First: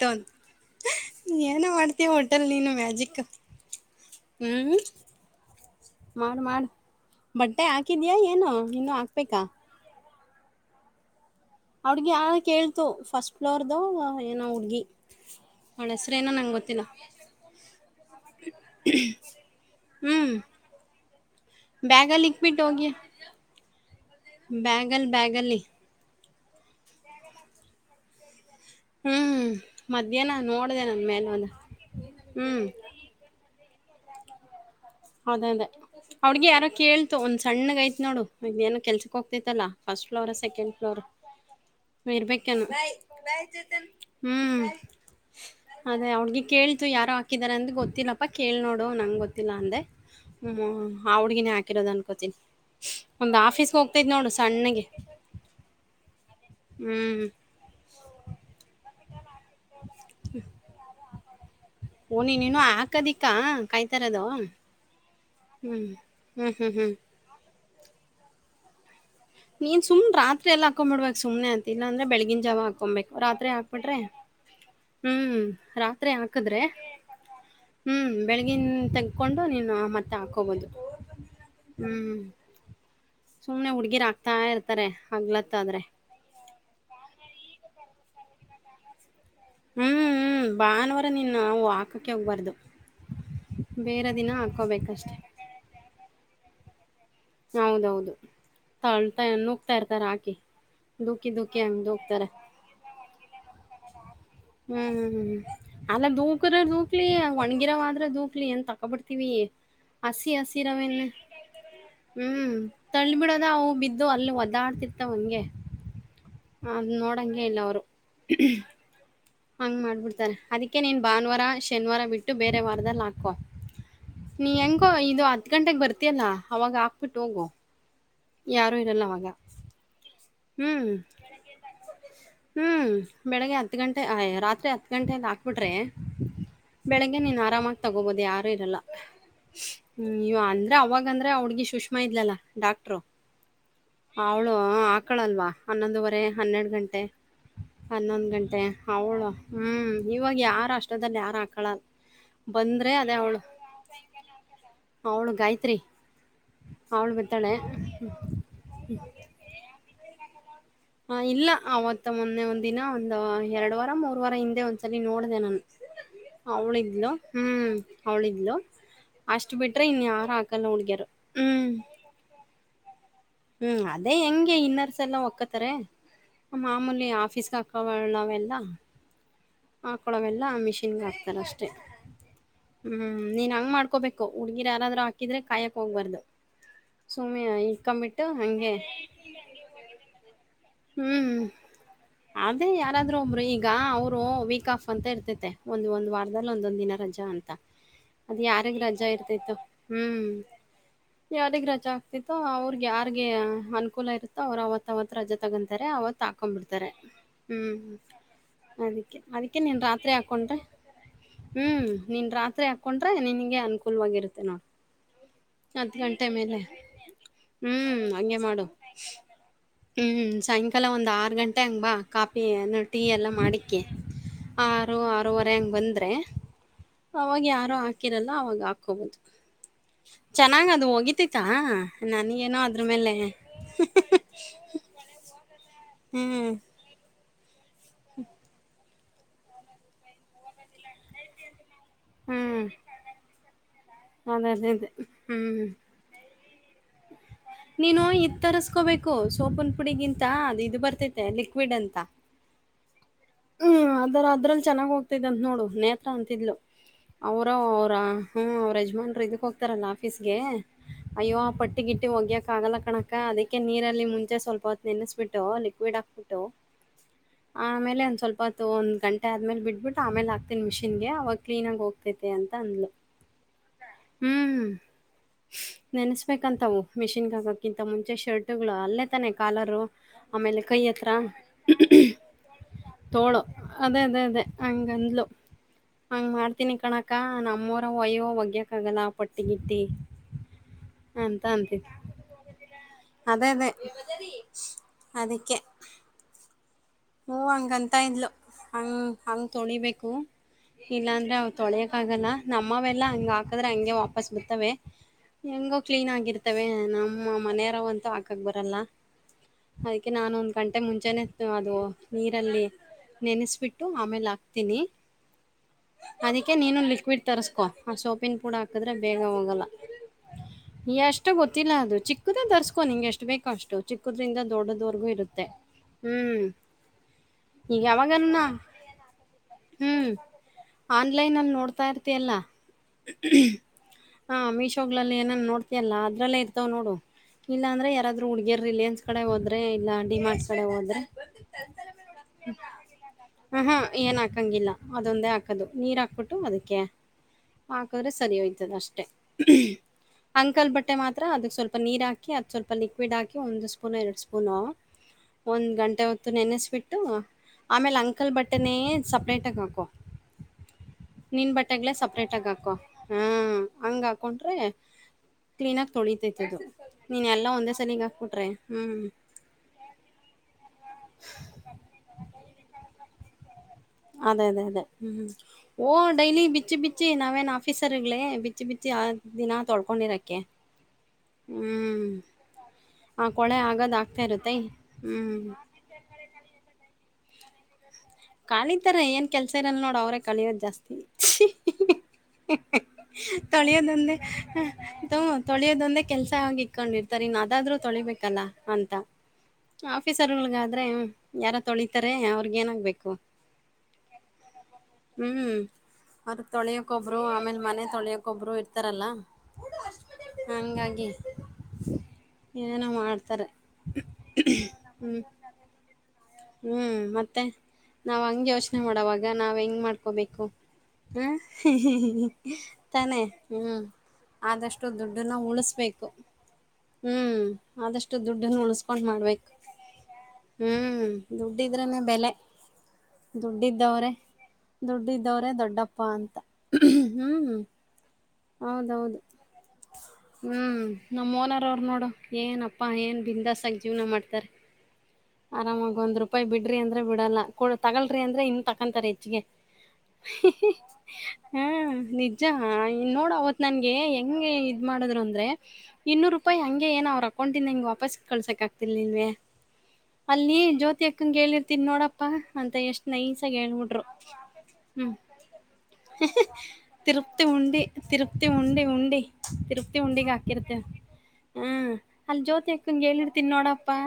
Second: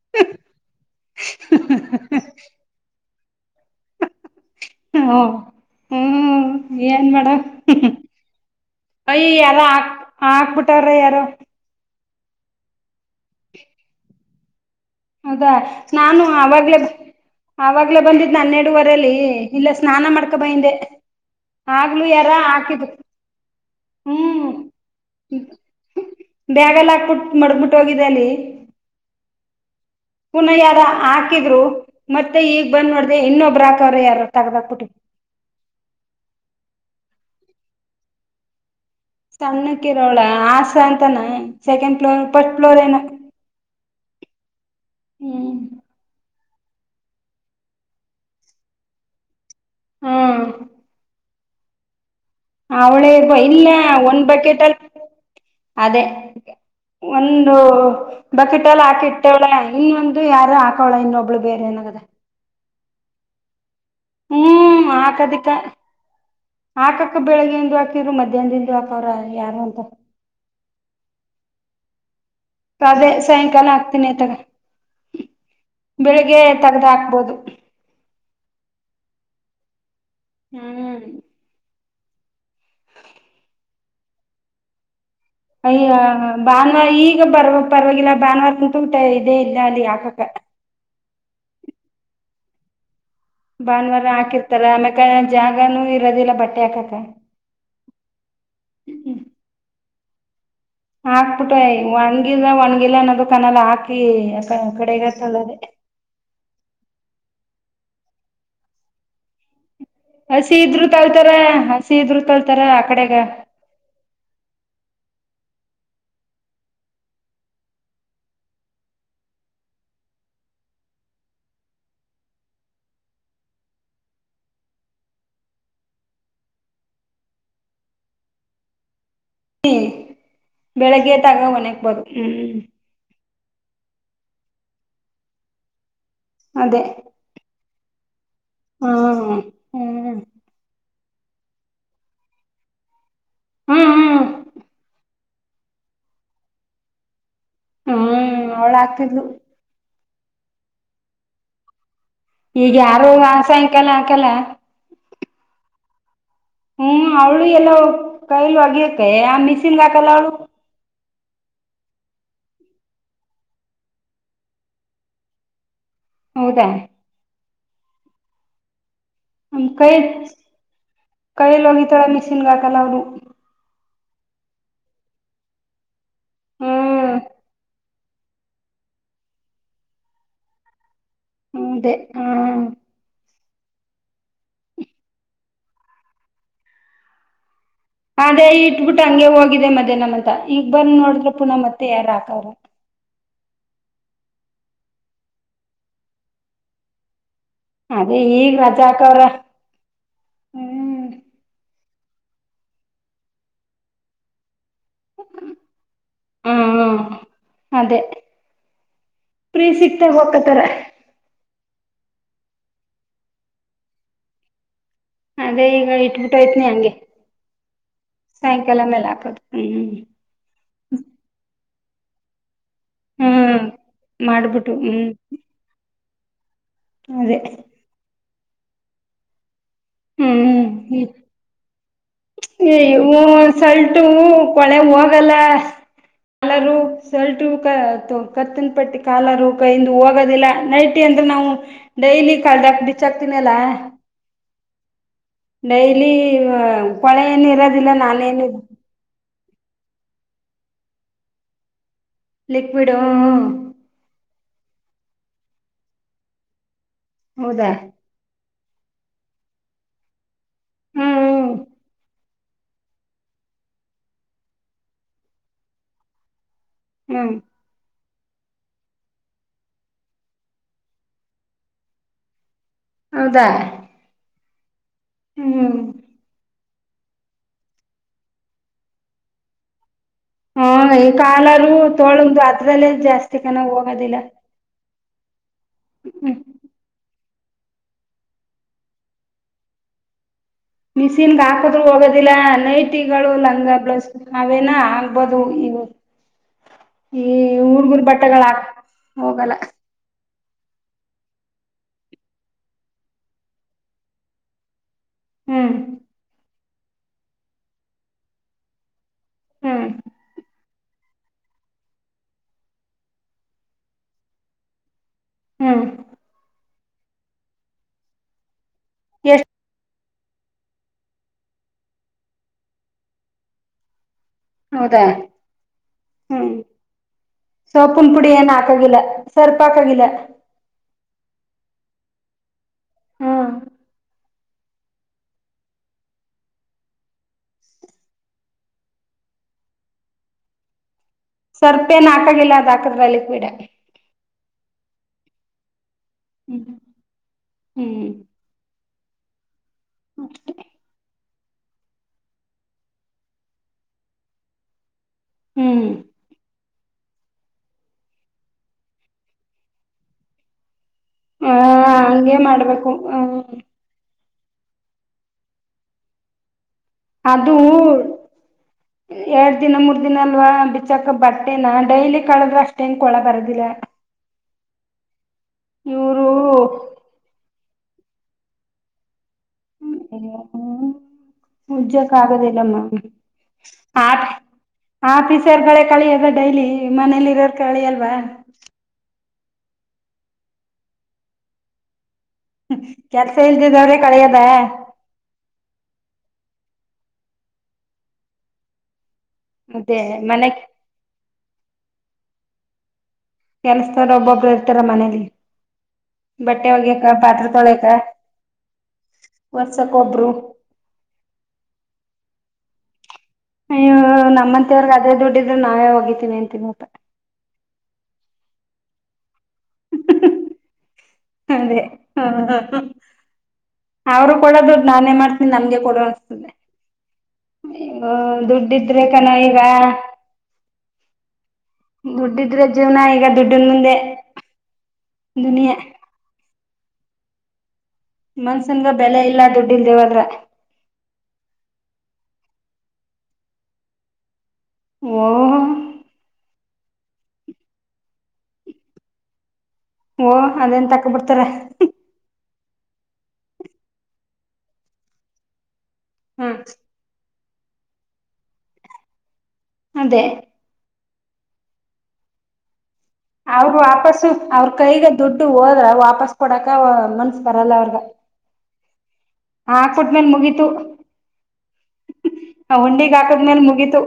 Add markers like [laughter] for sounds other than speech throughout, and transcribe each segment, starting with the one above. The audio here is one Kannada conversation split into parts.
ತೊತ್ ಏನೋ ಮಾಡ್ತಿಯ ಹೋಟಲ್ ನೀನು ಮ್ಯಾಜಿಕ್ ಹ್ಮ ಹ ಮಾಡ್ ಮಾಡ್ ಹ್ಮ್ ಏನ್ ಮಾಡ ಬಟ್ಟೆ ಹಾಕಿದ್ಯಾ ಏನು ಇನ್ನು ಹಾಕ್ಬೇಕಾ. ಹಾಕ್ಬಿಟ್ಟವ್ರೇ ಯಾರೋ. ಹಾ ಹುಡ್ಗಿ ಅವಗೆ ಕೇಳ್ತು ಫಸ್ಟ್ ಫ್ಲೋರ್ದು ಏನೋ ಹುಡ್ಗಿ. ಹೌದಾ ಅವಳ ನಾನು ಹೆಸ್ರೇನೋ ನಂಗೆ ಅವಾಗ್ಲೇ ಗೊತ್ತಿಲ್ಲ ಆವಾಗ್ಲೇ ಬಂದಿದ್ದ ಹನ್ನೆರಡುವರಲ್ಲಿ ಇಲ್ಲ ಸ್ನಾನ ಹ್ಮ್ ಮಾಡ್ಕೊಂಡು ಬಂದಿದೆ ಆಗ್ಲೂ ಬ್ಯಾಗಲ್ಲಿ ಯಾರ ಇಕ್ಬಿಟ್ಟು ಹಾಕಿದ್ದು ಹೋಗಿ ಹ್ಮ. ಬ್ಯಾಗಲ್ಲಿ ಬ್ಯಾಗಲ್ಲಿ ಬ್ಯಾಗ ಅಲ್ಲಿ ಹಾಕ್ಬಿಟ್ಟ ಮಡಗ್ಬಿಟ್ಟ ಹೋಗಿದೆ ಅಲ್ಲಿ. ಹ್ಮ್ ಹ್ಮ್ ಪುನಾ ಯಾರ ಹಾಕಿದ್ರು ಮತ್ತೆ ಹ್ಮ್ ಈಗ್ ಬಂದ್ ನೋಡ್ದ ಇನ್ನೊಬ್ರ ಹಕ್. ಯಾರ ತಗದಕ್ುಟ್ಟು. ಹೌದದೇ ಅವ್ರಿಗೆ ಯಾರೋ ಕೇಳ್ತು ಒಂದ್ ಸಣ್ಣಗ್ ಐತೆ ನೋಡು ಎನ. ಕೆಲಸಕ್ಕ ಹೋಗ್ತಾಯ್ತಲ್ಲ ಫಸ್ಟ್ ಸಣ್ಣಕ್ಕಿರೋಳ ಫ್ಲೋರ್ ಸೆಕೆಂಡ್ ಆಸ ಫ್ಲೋರ್ ಅಂತಾನ ಸೆಕೆಂಡ್ ಫ್ಲೋರ್ ಇರ್ಬೇಕ ಫಸ್ಟ್ ಏನು. ಫ್ಲೋರ್ ಏನೋ ಹ್ಮ್. ಹ್ಮ್ ಅದೇ ಆ ಹುಡ್ಗಿಗೆ. ಕೇಳ್ತು ಯಾರೋ ಹಾಕಿದಿದ್ದಾರೆ ಅಂದ ಗೊತ್ತಿಲ್ಲಪ್ಪಾ ಕೇಳಳ್ ನೋಡು ನಂಗೆ ಗೊತ್ತಿಲ್ಲ ಅಂದೆ. ಹ್ಮ ಆ ಹುಡ್ಗಿನೇ. ಹಾಕಿರದು. ಹ ಅವಳೇಗ ಇಲ್ಲ ಒಂದ್ ನೋಡು ಸಣ್ಣಗೆ ಬಕೆಟಲ್ಲಿ ಅದೇ ಹ್ಮ್ ಒಂದು ಬಕೆಟಲ್ಲಿ ಹಾಕಿ ಇಟ್ಟವ್ಳೆ ಇನ್ನೊಂದು ಯಾರು ಹಾಕೊಳೇ ಇನ್ನೊಬ್ಬ. ೇ. [inaudible] ಓ ನೀ ನೀನು ಆ. ಕದಿಕಾ. [unintelligible] ಕಾಯ್ತಾ ಇರೋದು. ಹ್ಮ್ ಹಾಕದಿಕ್ಕ ಹ್ಮ್ ಹ್ಮ್ ಹ್ಮ್ ಹ್ಮ್. ಮೆಹಂದಿ ಹಾಕಿದ್ ಮಧ್ಯಾಹ್ನದಿಂದ. ನೀನ್ ಸುಮನೆ ರಾತ್ರಿ ಎಲ್ಲ ಹಾಕೊಂಡ್ಬಿಡಬೇಕು ಸುಮ್ನೆ ಅಂತಿನಿ. ಇಲ್ಲ ಅಂದ್ರೆ ಬೆಳಿಗಿನ. ಅದೆ ಸಾಯಂಕಾಲ ಹಾಕ್ತೀನಿ ಆ ತಗ. ಹ್ಮ್ ರಾತ್ರಿ ಬೆಳಿಗ್ಗೆ ಹಾಕದ್ರೆ ತಗ್ದ ಹಾಕ್ಬೋದು ಹ್ಮ್ ಬೆಳಗಿನ್ ತನ್. ಕೊಂಡು ನೀನು ಮತ್ತೆ. ಹ್ಮ. ಹಾಕೋಬೋದು ಹ್ಮ್. ಸುಮ್ನೆ ಹುಡ್ಗಿರ ಹಾಕ್ತಾ ಇರ್ತಾರೆ. ಅಗಲತ್ತು ಆದ್ರೆ. ಅಯ್ಯ ಭಾನುವಾರ ಈಗ ಬರುವಂತ ಪರವಾಗಿಲ್ಲ ಭಾನುವಾರ ಕುಂತ ಊಟ. ಹ್ಮ್ ಹ್ಮ ಭಾನುವಾರ ನಿನ್ನ ನಾವು ಹಾಕೋಕೆ ಹೋಗ್ಬಾರ್ದು. ಭಾನುವಾರ ಬೇರೆ ದಿನ ಹಾಕಿರ್ತಾರ ಆಮ್ಯಕ ಹಾಕೋಬೇಕಷ್ಟೆ. ಜಾಗನೂ ಇರೋದಿಲ್ಲ ಬಟ್ಟೆ. ಹಾಕಕ. ಹೌದೌದು ತಾಳ್ತಾ ನುಗ್ತಾ ಇರ್ತ. ತರಾಕಿ. ಹಾಕ್ಬಿಟೈ ಒಣ್ಗಿಲ್ಲ ಒಣ್ಗಿಲ್ಲ ಅನ್ನದು ಕನಾಲ ಹಾಕಿ ಕಡೆಗ ಹ್ಮ್ ತಳ್ಳದೆ ಅಲ್ಲ ದೂಕರ ದೂಕ್ಲಿ ಒಣ್ಗಿರವಾದ್ರ ದೂಕ್ಲಿ ಏನ್ ತಕೊಬಡ್ತೀವಿ ಹಸಿ ಇದ್ರು ಹಸಿರವೇನ್ ತಳ್ತಾರ ಹಸಿ ಇದ್ರು ಹ್ಮ್ ತಳ್ತಾರ ಆ ತಳ್ಳ ಕಡೆಗ ಬಿಡೋದ ಅವು ಬಿದ್ದು ಅಲ್ಲಿ ಒದಾಡ್ತಿರ್ತಿವ್ ಅವಂಗೆ. ಅದ್ ನೋಡಂಗೆ ಇಲ್ಲ ಅವರು. ಹಂಗ್ ಮಾಡ್ಬಿಡ್ತಾರೆ ಅದಕ್ಕೆ ನೀನ್ ಭಾನುವಾರ ಶನಿವಾರ ಬಿಟ್ಟು ಬೇರೆ ವಾರದಲ್ ಹಾಕೋ ನೀ ಹೆಂಗೋ ಇದು ಹತ್ ಗಂಟೆಗೆ ಬರ್ತೀಯಲ್ಲ ಅವಾಗ ಹಾಕ್ಬಿಟ್ಟು ಹೋಗು. ಯಾರು ಇರಲ್ಲ ಆವಾಗ. ಇ ಬೆಳಗ್ಗೆ ತಕ ಹೂನಿಯಾಕ್ ಬೋದು ಹ್ಮ್. ಬೆಳಗ್ಗೆ ಹತ್ತು ಗಂಟೆ ಆಯೀ ರಾತ್ರಿ ಹತ್ತು ಗಂಟೆಯೆಲೀ ಹಾಕ್ಬಿಡ್ರೆ. ಅದೇ ಬೆಳಗ್ಗೆ ನೀನ್ ಆರಾಮಗ್. ತಗೋ ಬೋದು ಯಾರ್ ಇರಲ್ಲ ಹ್ಮ್ ಅಂದ್ರೆ ಅವಾಗ್ ಅಂದ್ರೆ ಆ ಹುಡ್ಗಿ ಸುಷ್ಮಾ ಇದ್ಲಲ್ಲ ಡಾಕ್ಟ್ರು ಹ್ಮ್ ಹ್ಮ್ ಅವಳು ಆಕ್ ಮಲ್ಕೊಳಲ್ವಾ ಹನ್ನೊಂದುವರೆ ಹನ್ನೆರಡ್ ಗಂಟೆ. ಹನ್ನೊಂದ್ ಹ್ಮ್ ಗಂಟೆ ಅವಳ ಹಾಕ್ತಿದ್ಲು ಹ್ಮ್ ಇವಾಗ್ ಯಾರ್ ಅಷ್ಟ್ರದಲ್ಲಿ ಯಾರ್ ಹಾಕಳಲ್ಲ ಈಗ ಯಾರುಆ ಸ್ಯಯಂಕಾಲ ಹಾಕಲ್ಲ ಅವಳ್ ಗಾಯಿತ್ರಿ ಹ್ಮ್ ಅವಳು ಎಲ್ಲೊ ಕೈಲಿ ಹೋಗಿಯಾಕ್ಕಿ ಆ ಮಿಸಿನ್ ಹಾಕ್ [unintelligible] ಹ ಇಲ್ಲ ಅವತ್ತ ಮೊನ್ನೆ ಒಂದ್ ದಿನ ಒಂದ ಎರಡ್ ವಾರ ಮೂರ್ ವಾರ ಹಿಂದೆ ಒಂದ್ ಸಲಿ ನೋಡ್ಡೆ ನಾನು [unintelligible] ಹೌದಾ ಅವಳಿದ್ಲು ಹ್ಮ್ ಅವಳಿದ್ಲು ಅಷ್ಟ್ ಬಿಟ್ರೆ ಕೈ ಇನ್ ಯಾರ್ ಹಾಗಲ್ಲ ಹುಡ್ಗಿಯರು ಕೈಯಲ್ಲಿ ಹ್ಮ್ ಒಗಿತಾಳ [unintelligible] ಹ್ಮ್ ಅದೇ ಹೆಂಗೆ ಇನ್ನರ್ಸ ಎಲ್ಲ ಒಕ್ಕತ್ತರೆ ಮಾಮೂಲಿ ಹ್ಮ್ ಆಫೀಸ್ಗಾಕ್ ಹೋಗಣ ನಾವೆಲ್ಲ ಹಾಕೊಳವಿಲ್ಲ ಆ ಮಿಷಿನ್ ಗಾಕ್ ಹ್ಮದೇ ಹ್ಮ್ ನೀನ್ ಹಂಗ್ ಮಾಡ್ಕೋಬೇಕು, ಹುಡ್ಗಿರ ಯಾರಾದ್ರೂ ಹಾಕಿದ್ರೆ ಕಾಯಕ್ ಹೋಗ್ಬಾರ್ದು. ಸುಮ್ನೆ ಅದೇ ಇಟ್ಬಿಟ್ಟು ಹಂಗೆ ಹೋಗಿದೆ. ಮಧ್ಯಾಹನಮಂತ ಈಗ ಬಂದ್ ನೋಡಿದ್ರ ಹ್ಮ್ ಪುನ ಮತ್ತೆ ಯಾರಾ ಹಾಕವ್ರ. ಅದೇ [inaudible] ಈಗ ಅವ್ರ ಬ್ರೊ ವೀಕ್ ಆಫ್ ಅಂತ ಇರ್ತೈತೆ. ಒಂದ ಒಂದ ವಾರದಲ್ಲಿ ಒಂದೊಂದ ದಿನ ರಜಾ ಅಂತ ಅದೇ ಅದ್ ಈಗ ಯಾರಿಗ್ ರಜಾ ಹಾಕವ್ರೆ ಇರ್ತಿತ್ತು, ಹ್ಮ್ ಹ್ಮ್ ಯಾರಿಗ್ ರಜಾ [inaudible] ಅವ್ರಿಗೆ ಯಾರ್ಗೆ ಅನುಕೂಲ ಇರುತ್ತೋ ಅವ್ರ ಅವತ್ತ ಅವತ್ ರಜಾ ತಗೊಂತಾರೆ ಅವತ್ ಹಾಕೊ ಬಿಡ್ತಾರೆ ಹ್ಮ್ ಹ್ಮ್ ಅದೇ ಅದಿ ಅದಕ್ಕೆ ಫ್ರೀ ನೀನು ಸಿಕ್ದಾಗ ರಾತ್ರಿ ಹಾಕ್ಕೊಂಡ್ರೆ, ಹೋಗ್ಕೋತಾರ ಹ್ಮ್ ನೀನ್ ರಾತ್ರಿ ಹಾಕೊಂಡ್ರೆ, ನಿನ್ಗೆ ಅನುಕೂಲ್ವಾಗಿರುತ್ತೆ ನೋಡ. ಅದೇ ಈಗ ಹತ್ ಗಂಟೆ ಮೇಲೆ, ಇಟ್ಬಿಟ್ಟೈತ್ನಿ ಹಂಗೆ ಹ್ಮ್ ಹಂಗೆ ಮಾಡು ಸಾಯಂಕಾಲ ಮೇಲೆ ಹಾಕೋದು ಹ್ಮ್ ಸಾಯಂಕಾಲ ಒಂದ್ ಆರ್ ಗಂಟೆ ಹಂಗ್ ಬಾ. ಕಾಪಿ ಏ ನ ಟೀ ಎಲ್ಲ ಮಾಡಿ ಹ್ಮ್ ಓಕೆ ಮಾಡ್ಬಿಟ್ಟು ಆರು ಹ್ಮ್ ಆರೂವರೆ ಹಂಗೆ ಬಂದರೆ ಅದೇ ಅವಾಗ ಯಾರು ಹಾಕಿರಲ್ಲ. ನಾ ಅವಾಗ ಹಾಕೋಬೋದು. ಹ್ಮ್ ಹ್ಮ್ ನನಗೇನೋ ಅದ್ರ ಮೇಲೆ ಸಲ್ಟು ಕೊಳೆ ಹೋಗಲ್ಲ. ಹ್ಮ್ ಸ್ವಲ್ಟ ರೂ ಕ ಕತ್ತನ್ ಪಟ್ಟಿ ಕಾಲರೂ ಕೈಯಂದು ಹೋಗೋದಿಲ್ಲ, ನೈಟ್ ಅಂದ್ರೆ ನಾವು ಡೈಲಿ ಹ್ಮ್. ಕಳೆದಾಕ್ ಬಿಚ್ ಹಾಕ್ತನಿ ಅಲ್ಲ ಹ ಹ್ಮ್ ಕೊಳೆ ಏನ್ ಇರೋದಿಲ್ಲ ನೀನು ಈ ನಾನೇನು ತರಸ್ಕೋಬೇಕು ಸೋಪನ್ ಪುಡಿಗಿಂತ, ಅದು ಇದು ಬರ್ತೈತೆ ಲಿಕ್ವಿಡ್ ಅಂತ. ಲಿಕ್ವಿಡ್ ಹ್ಮ್ ಹ್ಮ್ ಅದರ ಅದ್ರ ಚನ್ನಾಗ್ ಹೋಗತಿದ ಅತ್ ನೋಡು ನೇತ್ರ ಅಂತಿದ್ಲು. ಅವರ ಹೌದಾ ಅವರಾ ಹ್ಮ್ ಅವ್ರ ಯಜಮಾನ್ರು ಇದಕ್ಕ ಹೋಗ್ತಾರಲ್ಲ. ಆಫೀಸ್ಗೆ, ಅಯ್ಯೋ ಹ್ಮ್ ಪಟ್ಟಿ ಗಿಟ್ಟಿ ಒಗ್ಯಕ ಆಗಲ್ಲ ಕಣಕ ಅದಕ್ಕೆ ನೀರಲ್ಲಿ ಮುಂಚೆ ಸ್ವಲ್ಪ ಹೊತ್ ನೆನೆಸ್ಬಿಟ್ಟು ಲಿಕ್ವಿಡ್ ಹಾಕ್ಬಿಟ್ಟು ಹ್ಮ್ ಆಮೇಲೆ ಸ್ವಲ್ಪಹೊತ್ತು ಒಂದ್ ಗಂಟೆ ಆದ್ಮೇಲೆ ಬಿಟ್ಬಿಟ್ಟು ಆಮೇಲೆ ಹಾಕ್ತಿನಿ ಮಿಷಿನ್ಗೆ ಅವಾಗ ಕ್ಲೀನ್ ಆಗ ಹೋಗತೈತೆ ಅಂತ ಅಂ ಹೌದಾ. ಹ್ಮ್ ನೆನಸ್ಬೇಕಂತವು ಮಿಷಿನ್ಗ್ ಹಾಕೋಕ್ಕಿಂತ ಮುಂಚೆ ಶರ್ಟಗಳು ಅಲ್ಲೇ ತಾನೆ ಕಾಲರ್ರು ಹಾ ಈ ಕಾಲಾರು ತೋಳು ಅದ್ರಲ್ಲೇ ಜಾಸ್ತಿ ತೋಳೋ ಕನ ಅದೇ ಹೋಗೋದಿಲ್ಲ ಅದೇ ಅದೇ ಹಂ ಗಂದ್ಲು ಹಂಗ್ ಹ್ಮ್ ಮಾಡ್ತೀನಿ ಕಣ ಕ್ಕ ನಮ್ಮೂರ ವಯ್ಯೋ ಒಗ್ಯಕ ಆಗಲ್ಲ ಪಟ್ಟಿಗಿಟ್ಟಿ. ಮಿಸಿನ್ಗೆ ಹಾಕದ್ರು ಹೋಗೋದಿಲ್ಲ ನೈಟಿಗಳು ಅದೇ ಅದೇ ಲಂಗ ಬ್ಲೌಸ್ ನಾವೇನ ಆಗ್ಬೋದು ಇವು ಈ ಹೂ ಹಂಗಂತಾ ಹುಡ್ಗುರ್ ಇದ್ಲು ಬಟ್ಟೆಗಳು ಹಾಕ್ ಹಂಗ್ ಹಂಗ್ ಹೋಗಲ್ಲ ತೊಳಿಬೇಕು. ಇಲ್ಲಾ ಅಂದ್ರೆ ಅವ್ ತೊಳೆಯಕ್ ಆಗಲ್ಲ ನಮ್ಮವೆಲ್ಲಾ ಹಂಗ್ ಹಾಕದ್ರೆ ಹಂಗೆ ವಾಪಸ್ ಬತ್ತವೆ. ಹ್ಮ್ ಹೆಂಗೋ ಕ್ಲೀನ್ ಆಗಿರ್ತವೆ ನಮ್ಮ ಮನೆವ್ರಂತಾವ್ ಹಾಕಾಕ್ ಬರಲ್ಲ. ಹ್ಮ್ ಅದಕ್ಕೆ ನಾನು ಒಂದ್ ಗಂಟೆ ಮುಂಚೆನೆ ಅದು ನೀರಲ್ಲಿ ನೆನೆಸ್ಬಿಟ್ಟು ಆಮೇಲೆ ಹಾಕ್ತೀನಿ. ಹ್ಮ್ ಅದಕ್ಕೆ ನೀನು ಲಿ ಲಿಕ್ವಿಡ್ ತರಿಸ್ಕೋ ಆ ಸೋಪಿನ್ ಪುಡಾ ಹಾಕಿದ್ರೆ ಬೇಗ ಎಷ್ಟ ಹೋಗಲ್ಲ. ಎಷ್ಟು ಗೊತ್ತಿಲ್ಲ ಅದು ಚಿಕ್ಕದ ತರಸ್ಕೋ ನಿಂಗೆ ಎಷ್ಟು ಬೇಕ ಅಷ್ಟು ಚಿಕ್ ಕ್ಕುದ್ರಿಂದ ಹೌದಾ ದೊಡ್ಡದ್ವರ್ಗೂ ಇರುತ್ತೆ ಹ್ಮ್. ಈಗ ಸೋಪಿನ ಪುಡಿ ಯಾವಾಗನ್ನ ಏನ ಹಾಕಂಗಿಲ್ಲ ಸರ್ಪ್ ಹಾಕಂಗಿಲ್ಲ. ಹ್ಮ್ ಆನ್ಲೈನಲ್ಲಿ ನೋಡ್ತಾ ಇರ್ತಿಯಲ್ಲ [inaudible] ಹಾ ಮೀಶೋಗಳಲ್ಲಿ ಏನನ್ ನೋಡ್ತಿಯಲ್ಲ ಅದ್ರಲ್ಲೇ ಇರ್ತವ್ ನೋಡು ಇಲ್ಲಾಂದ್ರೆ ಯಾರಾದ್ರೂ ಹುಡ್ಗಿಯರ್ ರಿಲಯನ್ಸ್ ಕಡೆ ಹೋದ್ರೆ ಇಲ್ಲ ಡಿಮಾರ್ಟ್ಸ್ ಕಡೆ ಹೋದ್ರೆ ಸರ್ಪೇನ್ ಹಾಕಂಗಿಲ್ಲ ಅದ ಹಾಕದ್ರ ಲಿಕ್ವಿಡ್ ಆಹಾ! ಏನ್ ಹಾಕಂಗಿಲ್ಲ. ಅದೊಂದೇ ಹಾಕದು ನೀರ್ ಹಾಕ್. ಹಾಕ್ಬಿಟ್ಟು ಹ್ಮ್ ಅದಕ್ಕೆ ಹ್ಮ್ ಹಾಕದ್ರೆ ಸರಿ ಹೋಯ್ತದೆ ಅಷ್ಟೇ. [inaudible] ಅಷ್ಟೇ ಅಂಕಲ್ ಬಟ್ಟೆ ಮಾ ತ್ರ ಅದಕ್ ಸ್ವಲ್ಪ ನೀರ್ ಹಾಕಿ ಅದ್ ಸ್ವಲ್ಪ ಲಿಕ್ವಿಡ್ ಹಾಕಿ ಒಂದು ಸ್ಪೂನ್ ಎರಡು ಸ್ಪೂನೋ ಒಂದ್ ಹ್ಮ್ ಗಂಟೆ ಒ ನೆನ್ಸ್ ಬಿಟ್ಟು ಆಮೇಲೆ ಅಂಕಲ್ ಬಟ್ಟೆನೇ ಸಪರೇಟ್ ಆಗಿ [unintelligible] ಹ ನಿನ್ನ್ ಬಟ್ಟೆಗಳೆ ಸಪ್ರೇಟ್ ಹಂಗೆ ಆಗಿ ಹಾಕೋ ಮಾಡ್ಬೇಕು ಹ್ಮು ಹ್ಮ ಹಂಗಾ [unintelligible] ಕೊಟ್ರೇ ಕ್ಲೀನ್ ಆಗಿ ತೊಳಿತೈತಿ ಅದು. ಅದು ಹ್ಮ್. ಎರಡ್ ದಿನ ಮೂರ್ ದಿನ ಅಲ್ವಾ ಬಿಚ್ಚಾಕ ಬ [unintelligible] ಡೈಲಿ ಕಳದ್ರೆ ಅಷ್ಟೇನ್ ಕೊಳ [unintelligible] ಅದೇ ಅದೇ ಅದೇ ಹ್ಮು. ಓ ಇವರು ಡೈಲಿ ಬಿಚ್ಚಿ ಬಿಚ್ಚಿ ನಾವೇನ್ ಹಾ ಆಫೀಸರಗಳೇ ಬಿಚ್ಚಿ ಬಿಚ್ಚಿ ಆ ದಿನ ತೊಳ್ಕೊಂಡಿರಕ್ಕೆ ಹ್ಮು ಹ್ಮ್ ಉಜ್ಜಕ ಆಗೋದಿಲ್ಲಮ್ಮ ಆ ಕೊಳೆ ಆಗದ್ ಆಗ್ತಾ ಇರುತ್ತೆ ಹ್ಮ್ [unintelligible] ಈ ಮನೆಯಲ್ಲಿ ಇರೋರ್ ಕಳೆ ಎಲ್ಲ ಕಾಳಿತಾರೆ ಏನ್ ಕೆಲ್ಸ ಇರಲ್ ನೋಡ ಅವ್ರೇ ಕಳಿಯೋದ ಜಾಸ್ತಿ. ಕೆಲ್ಸ ತೊಳಿಯ ಇಲ್ದಿದವ್ರೆ ದೊಂದೇ ಕಳಿಯದ ಹ ತೊ ತೊಳಿಯ ದೊಂದೇ ಕೆಲ್ಸ ಹಾಗೆ ಕಂಡಹಿತಾರೆ ಇನ್ನ್ ಅದಾದ್ರೂ ತೊಳಿಬೇಕಲ್ಲಾ ಅಂತ. ಮತ್ತೆ ಮನೆ ಆಫೀಸರ್ಗೋಳ್ಗಾದ್ರೆ ಹ್ಮು ಯಾರ ತೊಳಿತಾರೆ ಅವ್ರಿಗ್ ಏನಾಗ್ಬೇಕು. ಪ ಕೆಲಸದಾವರ್ ಒಬ್ಬೊಬ್ರು ಇರ್ತರ ಮನೇಲಿ ಹ್ಮ್ ಅವ್ರ ಬಟ್ಟೆ ಒಗ್ಯಕ, ತೊಳಿಯಕೊಬ್ರು ಪಾತ್ರೆ ಆಮೇಲ್ ಮನೆ ತೊಳ್ಯಾಕ, ತೊಳಿಯಕೊಬ್ರು ಇರ್ತಾರಲ್ಲ ವರ್ಸಕ್ ಒಬ್ರು. ಏನ ಮಾಡ್ ಅಯ್ಯ ನಮ್ಮಂತ್ಯಾವ್ರಿಗ ಅದೇ ದುಡ್ಡಿದ್ರ ನಾವೇ ಒಗಿತೀವಿ ಅಂತೀವಿ ಹ್ಮು ಮತ್ತ ಮತ್ತೆ ನಾವ್ ಹಂಗ ಯೋಚನೆ ಮಾಡೋವಾ ಈಗ ನಾವ್ ಹೆಂಗ್ ಮಾಡ್ಕೋಬೇಕು. ಹ ಅದೇ ತಾನೇ ಹ್ಮು ಅವರು ಕೊಡೋ ಆದಷ್ಟು ದುಡ್ಡು ನಾನೇ ದುಡ್ಡನ್ನ ಮಾಡ್ತೀನಿ ನಮ್ಗೆ ಕೊಡು ಉಳಸ್ಬೇಕು ಅನ್ಸ್ತದೆ ಹ್ಮು ಅಯ್ಯೋ ಆದಷ್ಟು ದುಡ್ಡನ್ನು ದುಡ್ಡಿದ್ರೆ ಉಳಸ್ಕೊಂಡ್ ಕಣ ಮಾಡ್ಬೇಕು ಈಗ ಹ್ಮು. ದುಡ್ಡಿದ್ ಇದ್ರೆನೆ ಬೆಲೆ ದುಡ್ಡಿದ್ರೆ ಜೀವನ ಈಗ ದುಡ್ಡಿನ ಮುಂದೆ ದುಡ್ಡಿದ್ದವ್ರೇ ದುಡ್ಡಿದ್ದವ್ರೇ ದುನಿಯಾ ದೊಡ್ಡಪ್ಪ ಅಂತ. ಹ್ಮ್ ಹ್ಮ ಮನ್ಸನ್ಗ ಹೌದೌದು ಬೆಲೆ ಇಲ್ಲ ದುಡ್ಡಿಲ್ದೆ ಹೋದ್ರ ಹ್ಮ್ ನಮ್ಮೋನರ್ ಅವ್ರು ನೋಡು. ಏನಪ್ಪಾ ಏನ್ ಬಿಂದಾಸಾಗ್ ಜೀವ್ನ ಮಾಡ್ತಾರೆ. ಓ ಆರಾಮಾಗಿ ಒಂದ್ ರೂಪಾಯಿ ಬಿಡ್ರಿ ಅಂದ್ರೆ ಬಿಡಲ್ಲ ಕೊ ತಗಳ್ರಿ ಅಂದ್ರೆ ಇನ್ನು ತಕೊಂತಾರೆ ಹೆಚ್ಚಿಗೆ. ಓ ಅದೇನ್ ತಕ ಬಿಡ್ತಾರ. ಹಾ ನಿಜ ನೋಡ್ ಅವತ್ ನನ್ಗೆ ಹೆಂಗ ಇದ್ ಮಾಡದ್ರು ಅಂದ್ರೆ. ಇನ್ನೂರು ರೂಪಾಯಿ ಹಾಂಗೆ ಏನೊ ಅವರ್ ಅ ಅಕೌಂಟೆಂದ್ ಹಂಗೆ ವಾಪಸ್ ಕಳ್ಸಕ್ ಆಗ್ತಿರ್ಲಿಲ್ವೇ ಅದೇ ಅಲ್ಲಿ ಜ್ಯೋತಿ ಕ್ಕಂಗ್ ಹೇಳಿರ್ತೀನಿ ನೋಡಪ್ಪಾ ಅಂತ ಎಷ್ಟು ನೈಸಾಗಿ ಅವರು ಹೇಳ್ಬಿಟ್ರು ವಾಪಸ್ಸು ಅವ್ರ ಕೈಗೆ ಹ್ಮ್ ದುಡ್ಡು ಹೋದ್ರ ವಾಪಸ್ ಕೊಡಕ ಮನ್ಸ್ ತಿರುಪ್ತಿ ಬರಲ್ಲ ಉಂಡಿ ಅವ್ರಗ ತಿರುಪ್ತಿ ಉಂಡಿ ಉಂಡಿ ತಿರುಪ್ತಿ ಹಾಕ್ಬಿಟ್ಟ್ಮೇಲ್ ಉಂಡಿಗೆ ಮುಗೀತು ಹಾಕಿರ್ತೇನ ಹ ಅಲ್ಲಿ ಜ್ಯೋತಿ ಆ ಅಕ್ಕನ್ಗ್ ಉಂಡಿಗ್ ಹೇಳಿರ್ತೀನಿ ಹಾಕದ್ಮೇಲ್ ನೋಡಪ್ಪಾ. ಮುಗೀತು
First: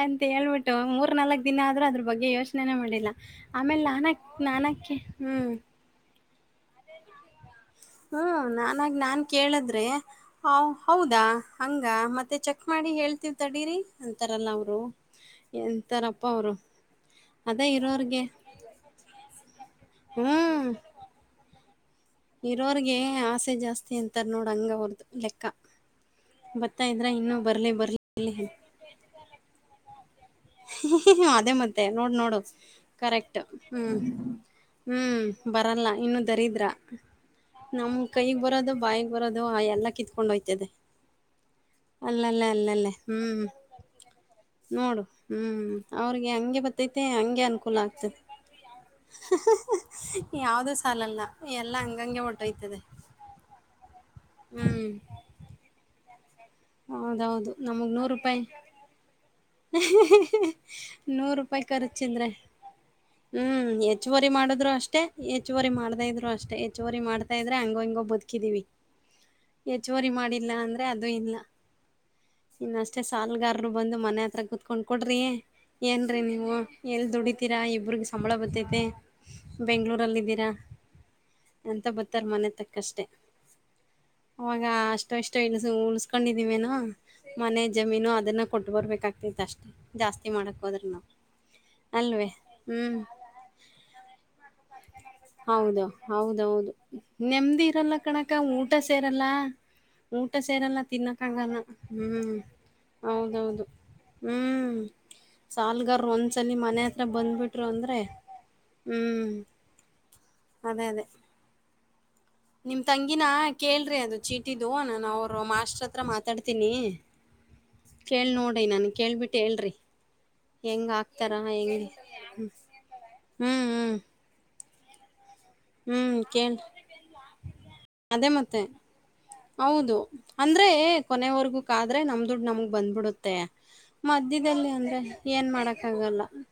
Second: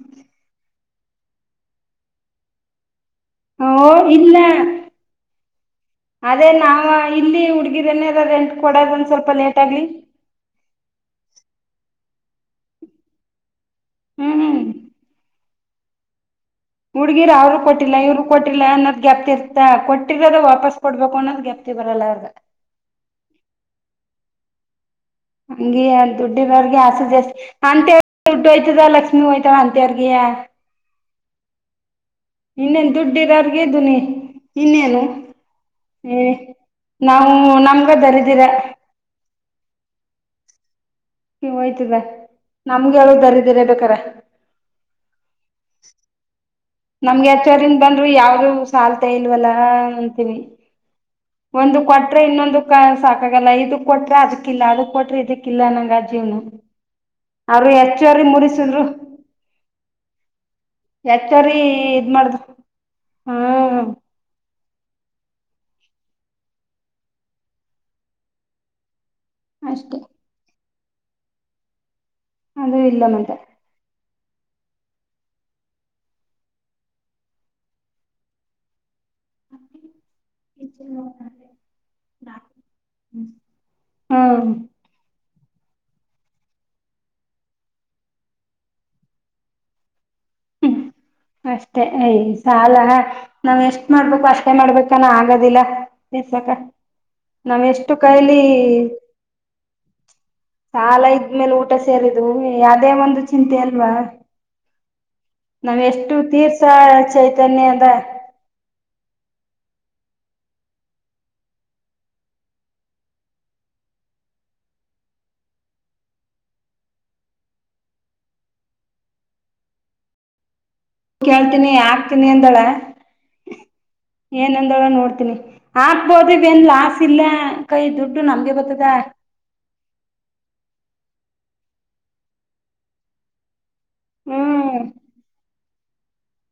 ಅಂತೇಳ್ಬಿಟ್ಟು ಮೂರ್ ನಾಲ್ಕ್ ದಿನ ಆದ್ರೂ ಅದ್ರ ಬಗ್ಗೆ ಯೋಚನೆನೇ ಮಾಡಿಲ್ಲ. ಓ ಆಮೇಲೆ ನಾನೇ ಇಲ್ಲ ನಾನೇಕ್ ಹ್ಮ್. ಅದೇ ನಾವ ಇಲ್ಲಿ ಹುಡ್ಗಿರನ್ನೆಲ್ಲ ಹ್ಮ್ ರೆಂಟ್ ಕೊಡೋದ ಒಂದ್ ನಾನಾಗ್ನಾನ್ ಸ್ವಲ್ಪ ಲೇಟ್ ಕೇಳಿದ್ರೆ ಆಗ್ಲಿ ಹೌದಾ ಹಂಗ ಮತ್ತ್ ಮತ್ತ ಚೆಕ್ ಮಾಡಿ ಹೇಳ್ತೀವ್ ತಡೀರಿ. ಅಂತಾರಲ್ಲ ಹ್ಮ್ ಅವ್ರು. ಎಂತಾರಪ್ಪ ಅವ್ರು. ಹುಡ್ಗಿರು ಅವರು ಕೊಟ್ಟಿಲ್ಲ ಇವ್ರು ಕೊಟ್ಟಿಲ್ಲ ಅನ್ನೋದ್ ಗ್ಯಾಪ್ಕ ಇರ್ತಾ ಕೊಟ್ಟಿರೋದು ಹ್ಮ್ ವಾಪಸ್ ಕೊಡ್ಬೇಕು ಅನ್ನೋದ ಗ್ಯಾಪ್ ಇರೋರ್ಗೆ ಆಸೆ ಜಾಸ್ತಿ ಅಂತಾರ. ನೋಡ ಹಂಗವರ್ದು. ಹಂಗಿಯೆ ದುಡ್ಡಿರೊರ್ಗೆ ಆಸೆ ಇನ್ನೂ ಜಾಸ್ತಿ ಬರ್ಲಿ ಬರ್ಲಿ ಅಂತವ್ರಿಗೆ ಬರ್ಲಿ ದುಡ್ಡು ಅಂತ. ಹೋಯ್ತದ ಲಕ್ಷ್ಮಿ ಹೋಯ್ತಳ ಅಂತ ಅ ಅದೇ ಮತ್ತೆ. ನೋಡು ನೋಡು ಇನ್ನೇನ್ ದುಡ್ಡು ಕರೆಕ್ಟ್ ಇರೋರ್ಗೆ ದುನಿ ಹ್ಮ್ ಇನ್ನೇನು ಹ್ಮ್ ಬರಲ್ಲ ಇನ್ನೂ ಏ ದರಿದ್ರ ನಾವು ನಮ್ಗ ನಮ್ ಕೈಗ್ ದರಿದಿರ ಬರೋದು ಬಾಯಿಗೆ ಬರೋದು ಎಲ್ಲಾ ಕಿತ್ ಕೊಂಡೋಯ್ತದೆ. ಈ ಹೋಯ್ತದ ನಮ್ಗೆ ಹೇಳು ಹ್ಮ್ ದರಿದರ ಬೇಕಾರೆ. ನೋಡು ಹ್ಮ್ ಅವ್ರಿಗೆ ಹಂಗೆ ಬ ನಮ್ಗೆ ಹಚ್ಚರಿಂದ ಬಂದ್ರು ಯಾವ್ದು ಸಾಲ್ತ ಇಲ್ವಲ್ಲ ಅಂತನೀ ಯಾವ್ದೂ ಸಾಲಲ್ಲ ಎಲ್ಲ ಒಂದುಕ್ ಕೊಟ್ರೆ ಹಂಗಂಗೆ ಇನ್ನೊಂದುಕ್ಕ ಹೊಟ್ಟೋಯ್ತದೆ ಸಾಕಾಗಲ್ಲ ಇದು ಕೊಟ್ ಇಲ್ಲ ಅದಕ್ಕ ಹ್ಮ್ ಕೊಟ್ರ ಇದಕ್ಕಿಲ್ಲ ಅನ್ನಂಗೆ ಅ ಏನು? ಹೌದೌದು ಅವ್ರು ಹೆಚ್ಚುವರಿ ಮುರಿಸಿದ್ರು. ಹೂ ಹೂ ಹೂ ಹೆಚ್ಚೋರಿ ರೂಪಾಯಿ ಇದ್ ಖರ್ಚಿದ್ರೆ ಮಾಡಿದ್ರು ಹಾ ಹ್ಮ್ ಹೆಚ್ಚುವರಿ ಮಾಡುದ್ರು ಅಷ್ಟೇ ಹೆಚ್ಚುವರಿ ಮಾಡ್ದೆ ಇದ್ರು ಅಷ್ಟೆ ಹೆಚ್ಚುವರಿ ಮಾಡ್ತಾ ಇದ್ರೆ ಹಂಗೋ ಹಿಂಗೊ ಬದುಕಿದಿವಿ. ಅಷ್ಟೇ ಹೆಚ್ಚುವರಿ ಮಾಡಿಲ್ಲ ಅಂದ್ರೆ ತ್ತೆ ಅದು ಇಲ್ಲ. ಅದು ಇನ್ನಷ್ಟೇ ಇಲ್ಲ ಮತ್ತೆ ಸಾಲುಗಾರ್ರು ಬಂದು ಮನೆ ಆತ್ರ ಕೂತ್ಕೊಂಡ್ ಕೊಡ್ರಿ ಏನ್ರೀ ನೀವು ಎಲ್ಲಿ ದುಡಿತೀರಾ ಇಬ್ರಿಗೆ ಸಂಬಳ ಬತ್ತೈತೆ. ಬೆಂಗಳೂರಲ್ಲಿದ್ದೀರಾ ಅಂತ ಬರ್ತಾರ್ ಮನೆ ತಕ್ಕಷ್ಟೆ ಅವಾಗ ಹ್ಮ ಅಷ್ಟೊ ಇಷ್ಟ್ ತೆ ಇ ಉಳ್ಸ್ಕೊಂಡಿದಿವೇನ ಮನೆ ಜಮೀನು ಅದನ್ನ ಕೊಟ್ಟು ಬರ್ಬೇಕಾತ. ಅಷ್ಟೆ. ಹ್ಮ್ ಅಷ್ಟೇ ಎಯ್ ಅಲ್ವೇ ಸಾಲ ಹ್ಮ್ ನಾವ್ ಎಷ್ಟ್ ಮಾಡ್ಬೇಕು ಅಷ್ಟೇ ಮಾಡ್ಬೇಕು. ಹೌದ ಹೌದೌದು ನೆಮ್ದಿ ನಾವ್ ಎಷ್ಟು ಇರಲ್ಲ ಕಣಕ ಕೈಲಿ ಊಟ ಸೇರಲ್ಲ ಊಟ ಸೇರೆಲ್ಲ ಸಾಲ ಇದ್ಮೇಲೆ ತಿನ್ನಕ್ಕಾಗಲ್ಲ ಊಟ ಸೇರಿದು ಹ್ಮ್ ಯಾವದೇ ಒಂದು ಚಿಂತೆ ಹೌದೌದು ಅಲ್ವಾ ಹ್ಮ್. ನಾವ್ ಸಾಲ್ಗಾರರು ಎಷ್ಟು ಒಂದ್ಸಲಿ ತೀರ್ಸ ಮನೆ ಹತ್ರ ಬಂದ್ಬಿಟ್ರು ಚೈತನ್ಯ ಅದ ಅಂದ್ರೆ ಹ್ಮ್ ಅದೇ ಅದೇ. ನಿಮ್ ತಂಗಿನ ಕೇಳ್ರಿ ಅದು ಚೀಟಿದು ನಾನು ಅವರು ಮಾಸ್ಟ್ರ ಹತ್ರ ಮಾತಾಡ್ತೀನಿ ಕೇಳ್ ನೋಡಿ ನನ್ಗೆ ಕೇಳ್ಬಿಟ್ಟು ಹೇಳ್ರಿ. ಹೆಂಗ್ ಹಾಕ್ತಾರ ಕೇಳ್ತೀನಿ ಹೆಂಗೆ ಹಾಕ್ತೀನಿ ಹ್ಮ್ ಅಂದಳ ಹ್ಮ್. ಏನಂದೊಳ ನೋಡ್ತೀನಿ. ಹ್ಮ್ ಆಕ್ಬೋದು ಕೇಳ ಇದೆನ್ ಲಾಸ್ ಇಲ್ಲ ಕೈ ದುಡ್ಡು ಅದೇ ನಮ್ಗೆ ಮತ್ತೆ ಬರ್ತ್ತದ. ಹೌದು ಅಂದ್ರೆ ಕೊನೆವರ್ಗೂ ಕಾದ್ರೆ ನಮ್ ದುಡ್ ನಮಗ್ ಬಂದ್ಬಿಡುತ್ತೆ. ಮಧ್ಯದಲ್ಲಿ ಅಂದ್ರೆ ಏನ್ ಮಾಡಕ್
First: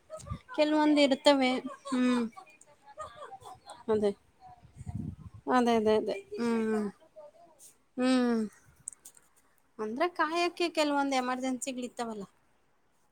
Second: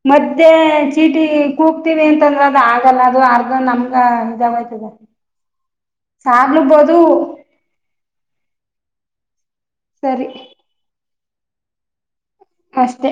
ಮದ್ಯೆ ಚೀಟಿ ಇರ್ತವೆ ಕೂಗ್ತಿವಿ ಹ್ಮ್ ಅಂತಂದ್ರ ಅದು ಆಗಲ್ಲ ಅದು ಅರ್ಧ ನಮ್ಗ ಅದೇ ಇದಾಗೋಯ್ತದ ಅದೇ ಅದೇ ಅದೇ ಸಾರ್ಲು ಹ್ಮ್ ಬೋದು. ಹ್ಮ್ ಅಂದ್ರೆ ಸರಿ ಕಾಯಕ್ಕೆ ಕೆಲವೊಂದ್ ಎಮರ್ [unintelligible] ತ್ತವಲ ಅಷ್ಟೇ.